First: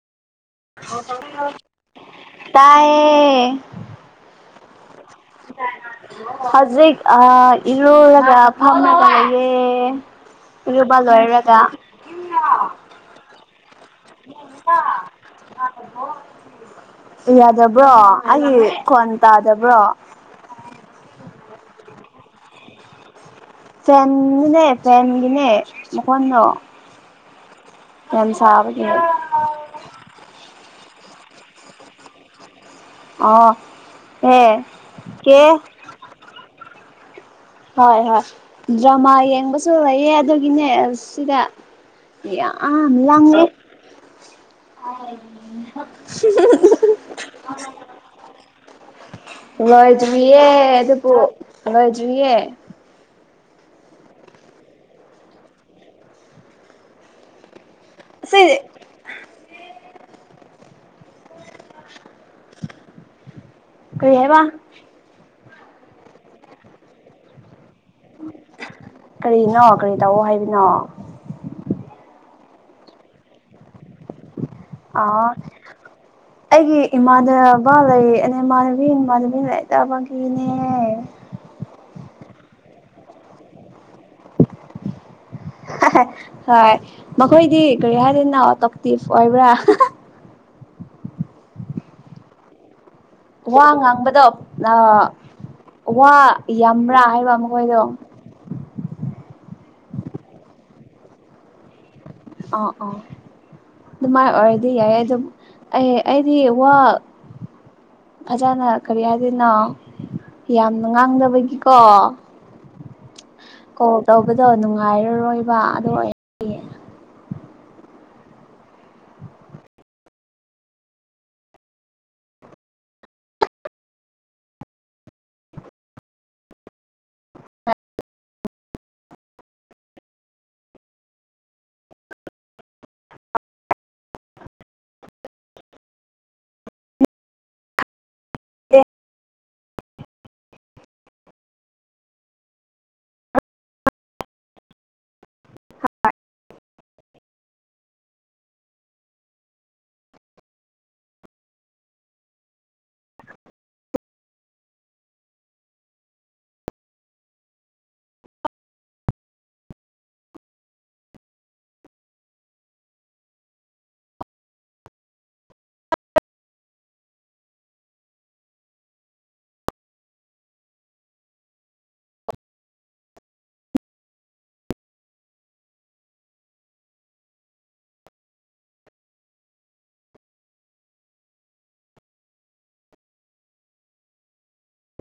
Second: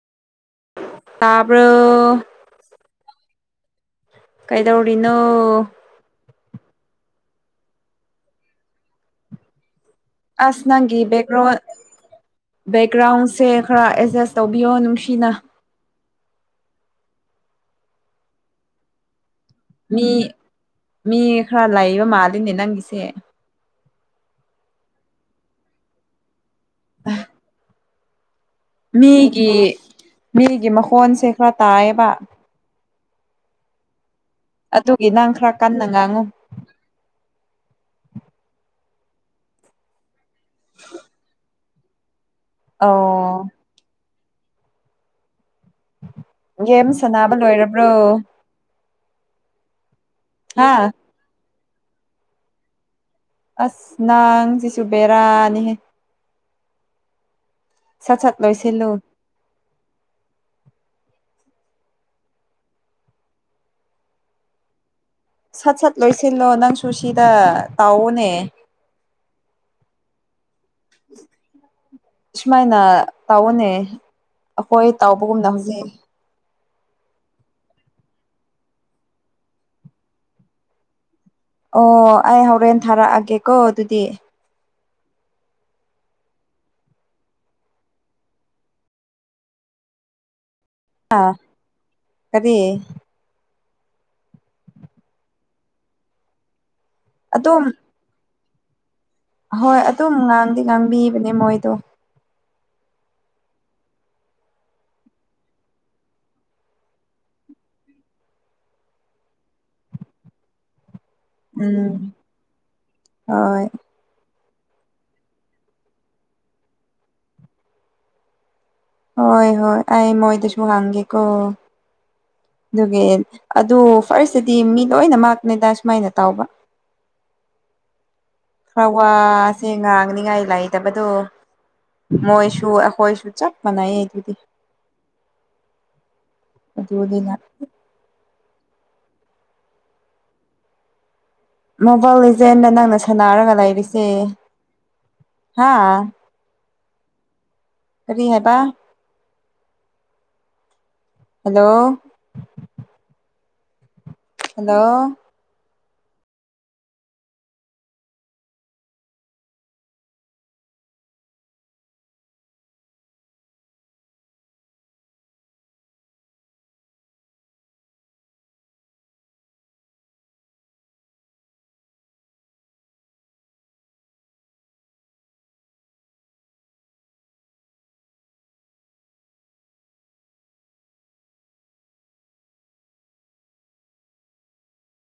ꯇꯥꯕ꯭ꯔꯣ ꯇꯥꯏꯌꯦ ꯀꯩꯗꯧꯔꯤꯅꯣ ꯍꯧꯖꯤꯛ ꯏꯔꯣꯏꯨꯔꯒ ꯐꯝꯅ ꯂꯌꯦ ꯑꯥꯁ ꯅꯪꯤꯒ꯭ꯔꯥꯎꯟ ꯕꯦꯛꯒ꯭ꯔꯥꯎꯟ ꯁꯦ ꯈꯔ ꯑꯦꯗꯖꯁ ꯇꯧꯕꯤꯌꯣ ꯅꯨꯡꯁꯤꯅ ꯌꯥꯗꯕ꯭ꯔꯣ ꯑꯩꯒꯤ ꯈꯣꯟ ꯇꯥꯗꯕ꯭ꯔꯣ ꯃꯤ ꯃꯤ ꯈꯔ ꯂꯥꯏꯌꯦꯕ ꯃꯥꯜꯂꯤꯅꯦ ꯅꯪꯒꯤꯁꯦ ꯐꯦꯟꯒꯤꯅꯦ ꯐꯦꯟꯒꯤꯅꯦ ꯃꯈꯣꯟꯗꯣ ꯑ ꯃꯤꯒꯤ ꯃꯤꯒꯤ ꯃꯈꯣꯟꯁꯦ ꯈꯔ ꯇꯥꯏꯌꯦꯕ ꯑꯣ ꯑꯦ ꯑꯗꯨꯒꯤ ꯅꯪ ꯀꯦ ꯈꯔ ꯀꯟꯅ ꯉꯥꯡꯉꯨ ꯍꯣꯏ ꯍꯣꯏ ꯗ꯭ꯔꯃꯥ ꯌꯦꯡꯕꯁꯨ ꯂꯩꯌꯦ ꯑꯗꯨꯒꯤꯅꯦ ꯁꯤꯗ ꯑꯣ ꯂ ꯌꯦꯦꯝ ꯁꯅꯕ ꯂꯣꯏꯔꯕ꯭ꯔꯣ ꯂꯖꯕꯤꯑꯦ ꯍꯥ ꯑꯗꯨ ꯄꯣ ꯂꯖꯑꯦ ꯑꯁ ꯅꯪꯁꯤꯁꯨ ꯕꯦꯔꯥꯅꯤꯍꯦ ꯁꯠ ꯁꯠ ꯑꯁꯤ ꯂꯣꯏꯁꯤꯂꯨ ꯀ꯭ꯔꯤꯌꯥꯦꯕ ꯁꯠ ꯁꯠ ꯂꯣꯏꯁꯤꯜꯂꯣ ꯅꯪꯁꯨ ꯁꯤꯗ ꯇꯥꯎꯑꯣꯅꯦ ꯀꯔꯤꯅꯣ ꯀꯔꯤ ꯇꯧꯑꯣ ꯍꯥꯏꯕꯤꯅꯣ ꯁꯨꯃꯥꯏꯅ ꯇꯥꯎꯒꯅꯦ ꯑꯩꯈꯣꯏ ꯑꯥ ꯇꯥꯎꯕꯒꯨꯝꯅ ꯍꯧꯖꯤꯛ ꯑꯩꯒꯤ ꯏꯃꯥꯟꯅꯕ ꯂꯩꯅꯦ ꯏꯃꯥꯟꯅꯕꯤ ꯏꯃꯥꯟꯅꯕꯤ ꯂꯩꯇꯕꯒꯤꯅꯦ ꯑꯣ ꯑꯩ ꯍꯣꯔꯦꯟ ꯊꯥꯔꯛꯑꯒꯦꯀꯣ ꯑꯗꯨꯗꯤ ꯎꯝ ꯍꯣꯏ ꯃꯈꯣꯏꯗꯤ ꯀꯔꯤ ꯍꯥꯏꯗꯅ ꯇꯣꯛꯇꯤꯐ ꯑꯣꯏꯕ꯭ꯔꯥ ꯑꯥ ꯀꯔꯤ ꯋꯥ ꯉꯥꯡꯕꯗꯣ ꯋꯥ ꯌꯥꯝꯕ꯭ꯔꯥ ꯍꯥꯏꯕ ꯑꯗꯨꯝ ꯃꯈꯣꯏꯗꯣ ꯍꯣꯏ ꯑꯗꯨꯝ ꯉꯥꯡꯗꯤ ꯉꯥꯡꯕꯤꯕꯅꯦ ꯃꯣꯏꯗꯣ ꯑꯥ ꯑꯥ ꯑꯗꯨꯃꯥꯏꯅ ꯑꯣꯏꯔꯗꯤ ꯌꯥꯏ ꯑꯗꯨ ꯑꯩ ꯑꯩꯗꯤ ꯋꯥ ꯐꯖꯥꯅ ꯀꯔꯤ ꯍꯥꯏꯗꯅꯣ ꯌꯥꯝ ꯉꯥꯡꯗꯕꯒꯤꯀꯣ ꯎꯝ ꯍꯣꯏ ꯀꯣ ꯇꯧꯕ ꯍꯥꯏꯕꯗꯣ ꯅꯨꯡꯉꯥꯏꯔꯔꯣꯏꯕ ꯑꯗꯨ ꯑꯣꯏꯔꯗꯤ ꯍꯣꯏ ꯍꯣꯏ ꯑꯩ ꯃꯣꯏꯗꯁꯨꯕꯨ ꯍꯥꯡꯒꯦꯀꯣ ꯑꯗꯨꯒꯤ ꯑꯗꯨ ꯐꯥꯔꯁꯇꯗꯤ ꯃꯤ ꯂꯣꯏꯅꯃꯛꯅꯤꯗ ꯁꯨꯃꯥꯏꯅ ꯇꯥꯎꯕ [inaudible] ꯈ꯭ꯔꯋꯥꯁꯦ ꯉꯥꯡꯅꯤꯉꯥꯏ ꯂꯩꯇꯕꯗꯣ ꯃꯣꯏꯁꯨ ꯑꯩꯈꯣꯏꯁꯨ ꯆꯞ ꯃꯥꯟꯅꯩ ꯑꯗꯨꯗꯤ ꯑꯗꯨꯗꯤ ꯑꯣꯏꯗꯤ ꯃꯣꯕꯥꯏꯜ ꯂꯤꯖꯦꯟꯅ ꯅꯪꯅ ꯁꯥꯟꯅꯔꯒ ꯂꯩꯔꯤꯁꯦ ꯍꯥꯥ ꯐꯔꯤ ꯍꯕ ꯍꯜꯂꯣ ꯍꯜꯂꯣ